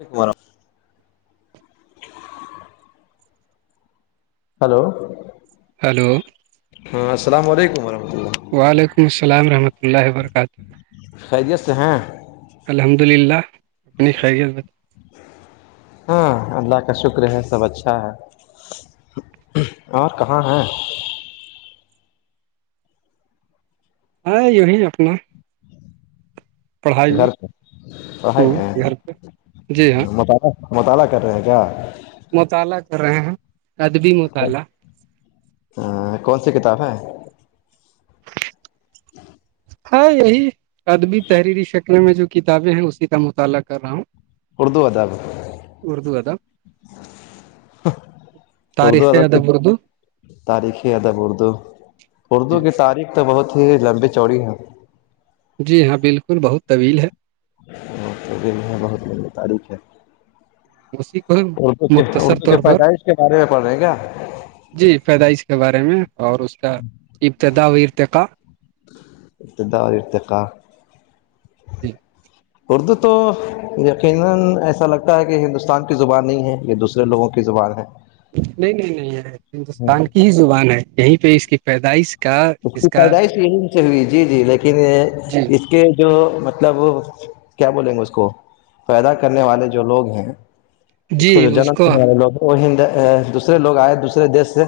ایک بار hello hello [inaudible] وعلیکم السلام رحمۃہ اللہ و برکاتہ خیریت سے ہیں الحمد للہ اپنی خیریت ب ہاں اللہ کا شکر ہے سب اچھا ہے اور کہاں ہیں ہ ییں اپنا پڑھائی میں گھر پہ پڑھائی ہوں میں ہیں؟ گھر پہ جی ہاں مطالعہ مطالعہ کر رہے ہیں کیا مطالعہ کر رہے ہیں ادب مسال اللہ ہ کون سی کتاب ہے ہاں یہی ادبی تحریری شکل میں جو کتابیں ہیں اسی کا مطالعہ کر رہا ہوں اردو ادب اردو ا تھاا اردو تاریخ ادب کی ادبرد تاریخی ادب اردو اردو جی کی تاریخ تو بہت ہی لمبی چوڑی ہے جی ہاں بالکل بہت طویل ہے تو بھی ہے بہت مہنگی تاریخ ہے مش اردو کے اردو کی پیدائش کے بارے میں پڑھ رہے کیا جی پیدائش کے بارے میں اور اس کا ابتدا و ارتقا اتد ارتے کا جی [unintelligible] لوگوں کی زبان ہے نہیں نہیں نہیں ہاں ہندوستان کی ہی زبان ہے یہیں پہ اس کی پیدائش کا اس کی کا پیدائش یہ ان سے ہوئی جی جی لیکن جی اس کہ جو مطلب کیا بولیں گے اس کو پیدا کرنے والے جو لوگ ہیں اس کو جو جنم د لوگ وہ دوسر لوگ آئے دوسرے دیش سے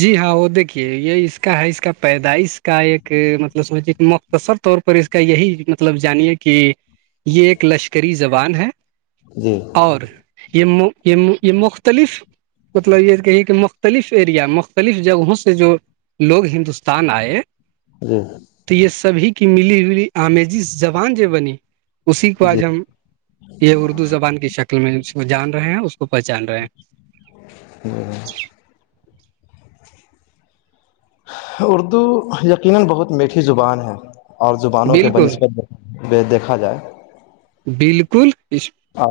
جی ہاں وہ دیکھیے یہ اس کا ہے اس کا پیدائش کا ایک مطلب سمجے کہ مختصر طور پر پر اس کا یہی مطلب جانیے کہ یہ ایک لشکری زبان ہے جی اور یہ یہ یہ مختلف مطلب یہ کہی کہ مختلف یا مختلف جگہوں سے جو لوگ ہندوستان آئے جی تو یہ سبھی کی ملی جلی آمیزی زبان جو بنی اسی کو جی آج ہم یہ اردو زبان کی شکل میں کو جان رہے ہیں اس کو پہچان رہے ہیں [inaudible] اردو یقینا بہت میٹھی زبان ہے اور زبانوں کے بالکل بہنسبت دیکھا جائے بالکل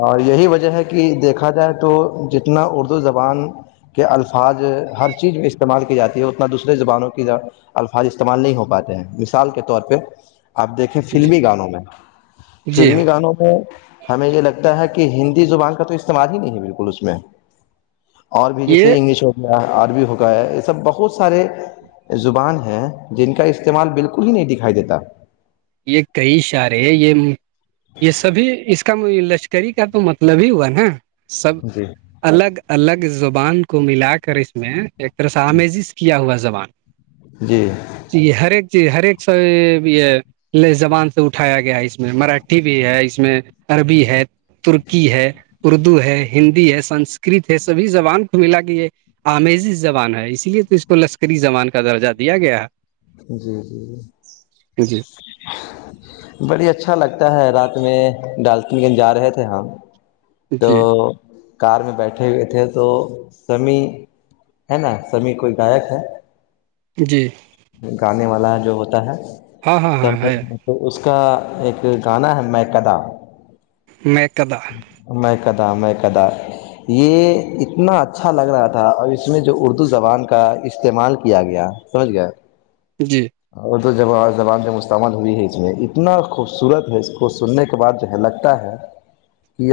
اور یہی وجہ ہے کہ دیکھا جائے تو جتنا اردو زبان کہ الفاظ ہر چیز میں استعمال کی جاتی ہے اتنا دوسرے زبانوں کی الفاظ استعمال نہیں ہو پاتے ہیں مثال کے طور پہ آپ دیکھیں فلمی گانوں میں جی ہاں فلمی گانوں میں ہمیں یہ لگتا ہے کہ ہندی زبان کا تو استعمال ہی نہیں ہے بالکل اس میں اور بھی یہ جیسے انگلش ہوتی آر بھی ہوک ہے یہ سب بہت سارے زبان ہیں جن کا استعمال بالکل ہی نہیں دکھائی دیتا یہ کئی اشارے یہ یہ سبھی اس کا لشکر کرری کا تو مطلب ہی ہوا نا سب جی الگ الگ زبان کو ملا کر اس میں ایک رس آمیزز کیا ہوا زبان جی جی ہر ایک چیز ہر ایک سا یہ زبان سے اٹھایا گیا ہے اس میں مراٹھی بھی ہے اس میں عربی ہے ترکی ہے اردو ہے ہندی ہے سنسکرت ہے سبھی زبان کو ملا ہے آمیزز زبان ہے اسی لیے تو اس کو لشکری زبان کا درجہ دیا گیا ہے جی جی جی جی بڑی اچھا لگتا ہے رات میں ڈالٹنیکن جا رہے تھے ہم تو جی کار میں بیٹھے ہوئے تھے تو سمیع ہے نا سمیع کوئی گائک ہے جی گانے والا جو ہوتا ہے ہاں ہاں ہاں ہے تو اس کا ایک گانا ہے میں کدا میں قدا میں کدا میں کدا یہ اتنا اچھا لگ رہا تھا اور اس میں جو اردو زبان کا استعمال کیا گیا سہج گار جی اور تو جب آ زبان جب مستتعمل ہوئی ہے اس میں اتنا خوبصورت ہے اس کو سننے کے بعد جو ہے لگتا ہے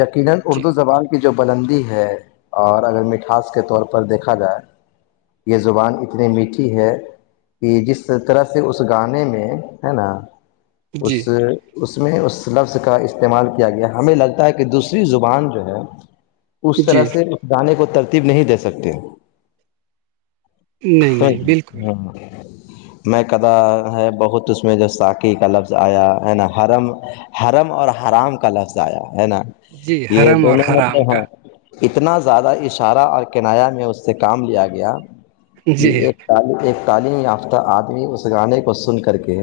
یقینا جی اردو زبان کی جو بلندی ہے اور اگر مٹھاس کے طور پر دیکھا جائے یہ زبان اتنی میٹھی ہے کہ جس اس طرح سے اس گانے میں ہے نا اس جی اس میں اس لفظ کا استعمال کیا گیا ہمیں لگتا ہے کہ دوسری زبان جو ہے اس طرح جی سے اس گانے کو ترتیب نہیں دے سکتے نہیں ہاں نہیں بالکل ہاں میں کدا ہے بہت اس میں جو ساکی کا لفظ آیا ہے نا حرم حرم اور حرام کا لفظ آیا ہے نا جی یہ حرم اور دونوں حرام مطلب کا ہیں اتنا زیادہ اشارہ اور کنایا میں اس سے کام لیا گیا کہ جی ایک ایک تعلیم یافتہ آدمی اس گانے کو سن کر کے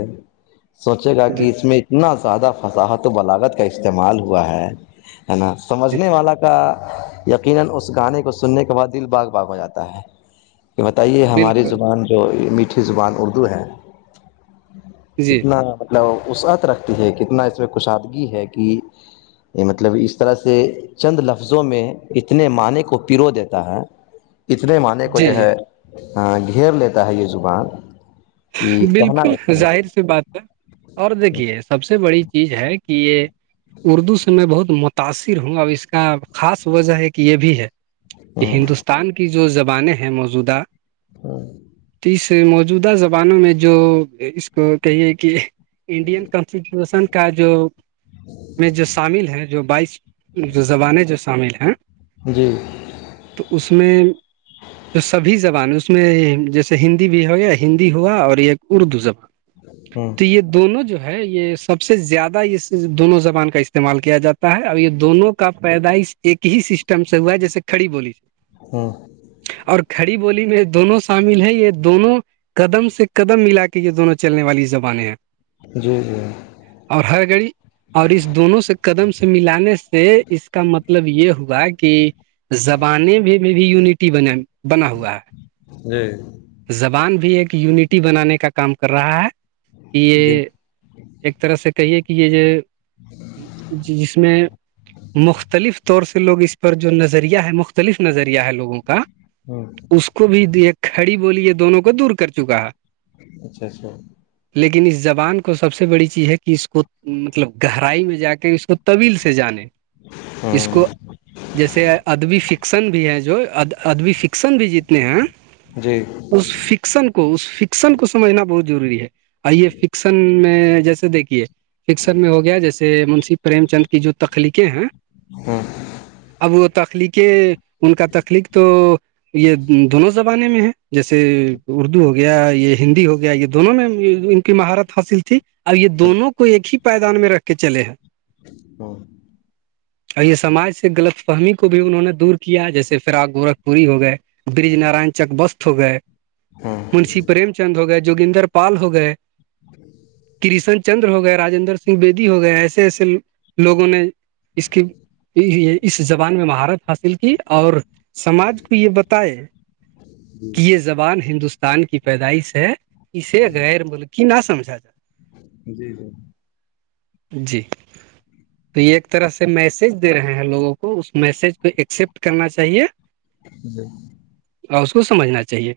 سوچے گا کہ جی اس میں اتنا زیادہ فضاحت و بلاغت کا استعمال ہوا ہے ہے نا جی سمجھنے والا کا یقینا اس گانے کو سننے کے بعد دل باغ باغ ہو جاتا ہے کہ بتائیے ہماری بالکل زبان جو میٹھی زبان اردو ہے جی کتنا مطلب وسعت رکھتی ہے کتنا اس میں کشادگی ہے کہ یہ مطلب اس طرح سے چند لفظوں میں اتنے معنی کو پیرو دیتا ہے اتنے معنی کو جی جو جی ہے گھیر لیتا ہے یہ زبان کہ کہنا بالکل نہیں ظاہر سی بات ہے اور دیکھیے سب سے بڑی چیز ہے کہ یہ اردو سے میں بہت متاثر ہوں اب اس کا خاص وجہ ہے کہ یہ بھی ہے کہ ہے ہندوستان کی جو زبانیں ہیں موجودہ ہوں موجودہ زمانوں میں جو اس کو کہیے کہ انڈین کانسٹیٹیوشن کا جو میں جو شامل ہے جو بائیس جو زبانیں جو شامل ہیں جی تو اس میں تو سبھی زبانیں اس میں جیسے ہندی بھی ہو گیا ہندی ہوا اور ایک اردو زبان ہوں تو یہ دونوں جو ہے یہ سب سے زیادہ یہ دونوں زبان کا استعمال کیا جاتا ہے اور یہ دونوں کا پیدائش ایک ہی سسٹم سے ہوا ہے جیسے کھڑی بولی ہوں اور کھڑی بولی میں دونوں شامل ہے یہ دونوں قدم سے قدم ملا کے یہ دونوں چلنے والی زبانیں ہیں جی جی اور ہر گھڑی اور اس دونوں سے قدم سے ملانے سے اس کا مطلب یہ ہوا کہ زبانے میں میں بھی یونٹی ب بنا ہوا ہے زبان بھی ایک یونٹی بنانے کا کام کر رہا ہے کہ یہ ایک طرح سے کہیے کہ یہ جو جس میں مختلف طور سے لوگ اس پر جو نظریہ ہے مختلف نظریہ ہے لوگوں کا ہوں اس کو بھی ایک کھڑی بولی یہ دونوں کو دور کر چکا ہے اچھا اچھا لیکن اس زبان کو سب سے بڑی چیز ہے کہ اس کو مطلب گہرائی میں جا کے اس کو طویل سے جانے ہوں اس کو جیسے ادبی فکسن بھی ہے جو ا ادبی فکشن ایکسن بھی جیتنے ہیں جی اس فکشن کو اس فکشن کو سمجھنا بہت ضروری ہے آئیے فکشن میں جیسے دیکھیے فکسن میں ہو گیا جیسے منشی پریم چند کی جو تخلیقیں ہیں اب وہ تخلیقیں ان کا تخلیق تو یہ دونوں زبانے میں ہے جیسے اردو ہوگیا یہ ہندی ہو گیا یہ دونوں میں ان کی مہارت حاصل تھی اب یہ دونوں کو ایک ہی پائیدان میں رکھ کے چلے ہیں ہاں اور یہ سماج سے غلط فہمی کو بھی انہوں نے دور کیا جیسے فرا گورکھپوری ہو گئے برج نارائن چک بست ہو گئے ہاں منشی پریم چند ہو گئے جوگدر پال ہو گئے کرشن چندر ہو گئے رجیندر سنگھ بییدی ہو گئے ایسے ایسے لوگوں نے اس کی اس زبان میں مہارت حاصل کی اور سماج کو یہ بتائے کہ یہ زبان ہندوستان کی پیدائش ہے اسے غیر مول کی نہ سمجھا جا جی جی جی تو یہ ایک طرح سے میسج دے رہے ہیں لوگوں کو اس میسج کو ایکسپٹ کرنا چاہیے جی اور اس کو سمجھنا چاہیے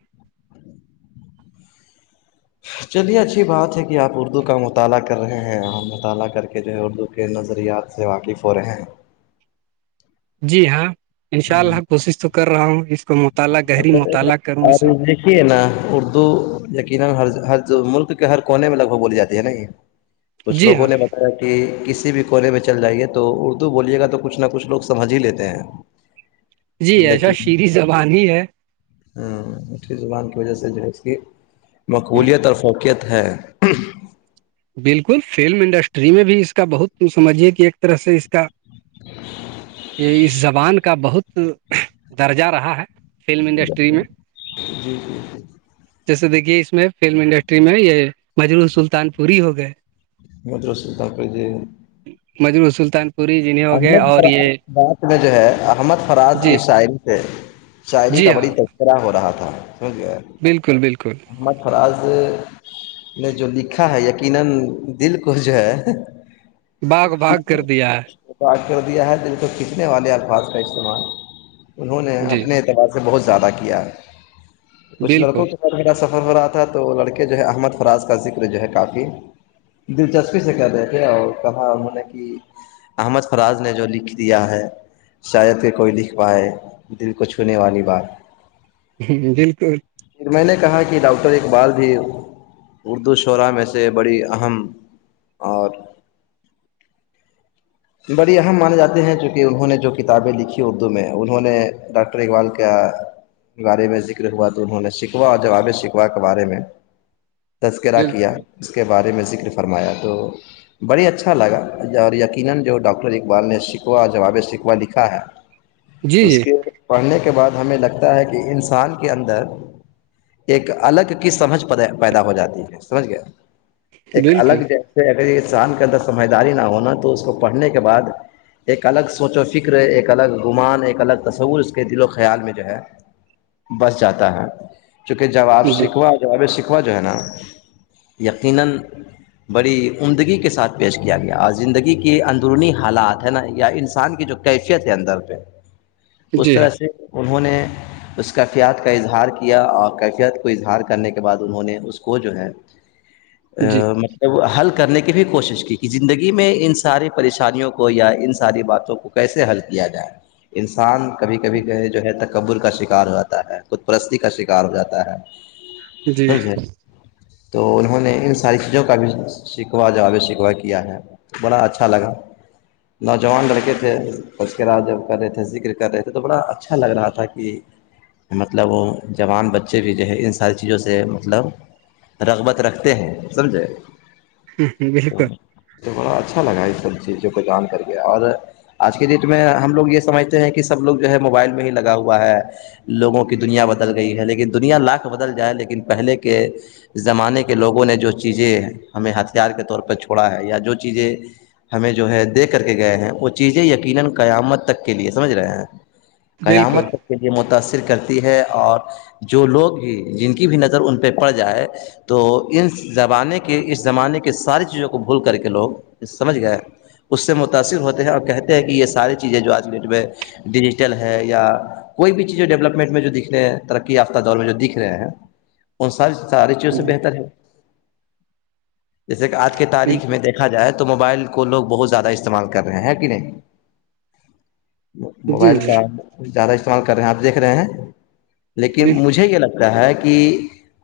چلیے اچھی بات ہے کہ آپ اردو کا مطالعہ کر رہے ہیں اور مطالعہ کر کے جو ہے اردو کے نظریات سے واقف ہو رہے ہیں جی ہاں انشاء اللہ کوشش تو کر رہا ہوں اس کو میں ج ہے نا اردو یقینا ہر ہر جو ملک کے ہر کونے میں لگ بھگ بولی جاتی ہے نا یہ کچھ جی لوگوں ہاں نے ب کہ کسی بھی کونے میں چل جائیے تو اردو بولیے گا تو کچھ نہ کچھ لوگ سمجھ ہی لیتے ہیں ہاں جی ایسا شیریں زبان ہی ہے ہاں مھی زبان کی وجہ سے جو ہے اس کی مقبولیت اور فوکیت ہے بالکل فلم انڈسٹری میں بھی اس کا بہت ت سمجھیے کہ ایک طرح سے اس کا یہ اس زبان کا بہت درجہ رہا ہے فلم انڈسٹری میں جی جی جی جیسے دیکھیے اس میں فلم انڈسٹری میں یہ مجرور سلطان پوری ہو گئے مدرستا کو دی مج سلطان پوری جنہیں ہو گئے احمد اور فراز یہ رات میں جو ہے احمد فراز جی کی شاعری سے شاعری کا جی ہاں بڑی تذکرہ ہو رہا تھا سمجھ گیا بالکل بالکل محمد فراز میں جو لکھا ہے یقینا دل کو جو ہے باغ تو باغ کر دیا ہے یک کر دیا ہے دن کو کچنے والے الفاظ کا استعمال انہوں نے جی اپنے اعتبار بہت زیادہ کیا ہے کچھ بالکل لڑکوں کو میرا سفر ہو رہا تھا تو لڑکے جو ہے احمد فراز کا ذکر جو ہے کافی دلچسپی سے کر رہ تھے اور کہاں نے کہ احمد فراز نے جو لکھ دیا ہے شاید پ کوئی لکھ پائے دل کو چھونے والی بات ہ بالکل پھر میں نے کہا کہ ڈاکٹر ایک بار بھی اردو شعرا میں سے بڑی اہم اور بڑی اہم مانے جاتے ہیں چونکہ انہوں نے جو کتابیں لکھی اردو میں انہوں نے ڈاکٹر اقبال کا بارے میں ذکر ہوا تو انہوں نے سیککھوا اور ج آبے سیکھوا کے بارے میں تذکرہ کیا بالکل اس کے بارے میں ذکر فرمایا تو بڑی اچھا لگا اور جو ڈاکٹر اقبال نے سکھوا جواب سکھوا لکھا ہے جی اس جی کے پڑھنے کے بعد ہمیں لگتا ہے کہ انسان کے اندر ایک الگ کی سمجھ پیدا ہو جاتی ہے سمجھ گیا ایک الگ بالکل جیسے اگر انسان کے اندر سمجھداری نہ ہونا تو اس کو پڑھنے کے بعد ایک الگ سوچ و فکر ایک الگ گمان ایک الگ تصور اس کے دل و خیال میں جو ہے بس جاتا ہے چونکہ جب آپ جی سیککھوا جواب سیککھوا جو ہے نا یقینا بڑی عمدگی کے ساتھ پیش کیا گیا اور زندگی یہ اندرونی حالات ہے نا یا انسان کی جو کیفیت ہے اندر پہ اس جی ہاں طرح سے انہوں نے اس کیفیات کا اظہار کیا اور کیفیات کو اظہار کرنے کے بعد انہوں نے اس کو جو ہے جی مطلب حل کرنے کی بھی کوشش کی کہ زندگی میں انسب ساری پریشانیوں کو یا ان ساری باتوں کو کیسے حل کیا جائے انسان کبھی کبھی جو ہے تکبر کا شکار ہو جاتا ہے خود پرستی کا شکار ہو جاتا ہے جی سج ہے تو انہوں نے ان ساری چیزوں کا بھی سکھوا جواب سخوا کیا ہے تو بڑا اچھا اچھا لگا نوجوان لڑکے تھے تذکرا جب کر رہے تھے ذکر کر رہے تھے تو بڑا اچھا لگ رہا تھا کہ مطلب وہ جوان بچے بھی جو ہے ان ساری چیزوں سے مطلب رغبت رکھتے ہیں سمجھے بالکل بڑا اچھا اچھا لگا اس سب چیزوں کو جان کر کے اور آج کے ڈیٹ میں ہم لوگ یہ سمجھتے ہیں کہ سب لوگ جو ہے موبائل میں ہی لگا ہوا ہے لوگوں کی دنیا بدل گئی ہے لیکن دنیا لاکھ بدل جائے لیکن پہلے کے زمانے کے لوگوں نے جو چیزیں ہمیں ہتھیار کے طور پہ چھوڑا ہے یا جو چیزیں ہمیں جو ہے دےھ کر کے گئے ہی قیامت بالکل کے لیے متاثر کرتی ہے اور جو لوگ بھی جن کی بھی نظر ان پہ پڑ جائے تو ان زبانے کے اس زمانے کے ساری چیزوں کو بھول کر کے لوگ سمجھ گئے اس سے متاثر ہوتے ہیں اور کہتے ہیں کہ یہ ساری چیزیں جو آج ڈیٹ پہ ڈیجیٹل ہے یا کوئی بھی چیز جو ڈیولپمنٹ میں جو دکھ رہے ہیں ترقی فہ دور میں جو دکھ رہے ہیں ان ساری ساری چیزوں سے جی بہتر ہے جیسے کہ آج کی تاریخ بالکل میں دیکھا جائے تو تو موبائل کو لوگ بہت زیادہ استعمال کر رہے ہیں کہ نہیں جی موبائل جی کا زیادہ استعمال کر رہے ہیں آپ دیکھ رہے ہیں لیکن بالکل مجھے یہ لگتا کہ ہے کہ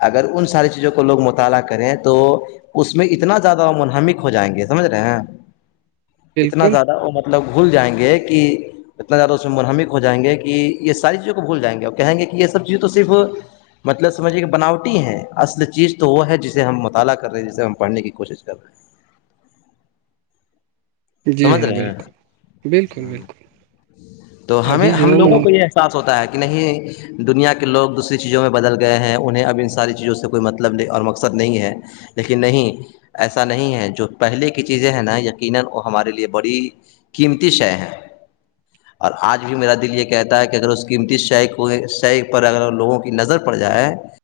اگر ان ساری چیزوں کو لوگ مطالعہ کریں تو اس میں اتنا زیادہ منہمک ہو جائیں گے سمجھ رہے ہیں اتنا بالکل زیادہ وہ مطلب گھول جائیں گے کہ ات زیادہ اس میں منہمک ہوائ گے کہ یہ ساری چیزوں کو بھول جائیں گے اور کہیں گے کہ یہ سب چیزیں تو صرف مطلب سمجھے کہ بناوٹی ہیں اصل چیز تو وہ ہے جسے ہم مطالعہ کر رہے ہیں جسے ہم پڑھنے کی کوشش کر رہے ہیں جی سمجھ ہاں رہے بالکل بالکل ہیں بالکل تو ہمیں ابھی ہم لوگوں جو کو یہ خاس ہوتا ہے کہ نہیں دنیا کے لوگ دوسری چیزوں میں بدل گئے ہیں انہیں اب ان ساری چیزوں سے کوئی مطلب نہیں اور مقصد نہیں ہے لیکن نہیں ایسا نہیں ہے جو پہلے کی چیزیں ہیں نا یقینا ہمارے لیے بڑی قیمتی شے ہے اور آج بھی میرا دل یہ کہتا ہے کہ اگر اس قیمتی شے کو شے پر اگر لوگوں کی نظر پڑ جائے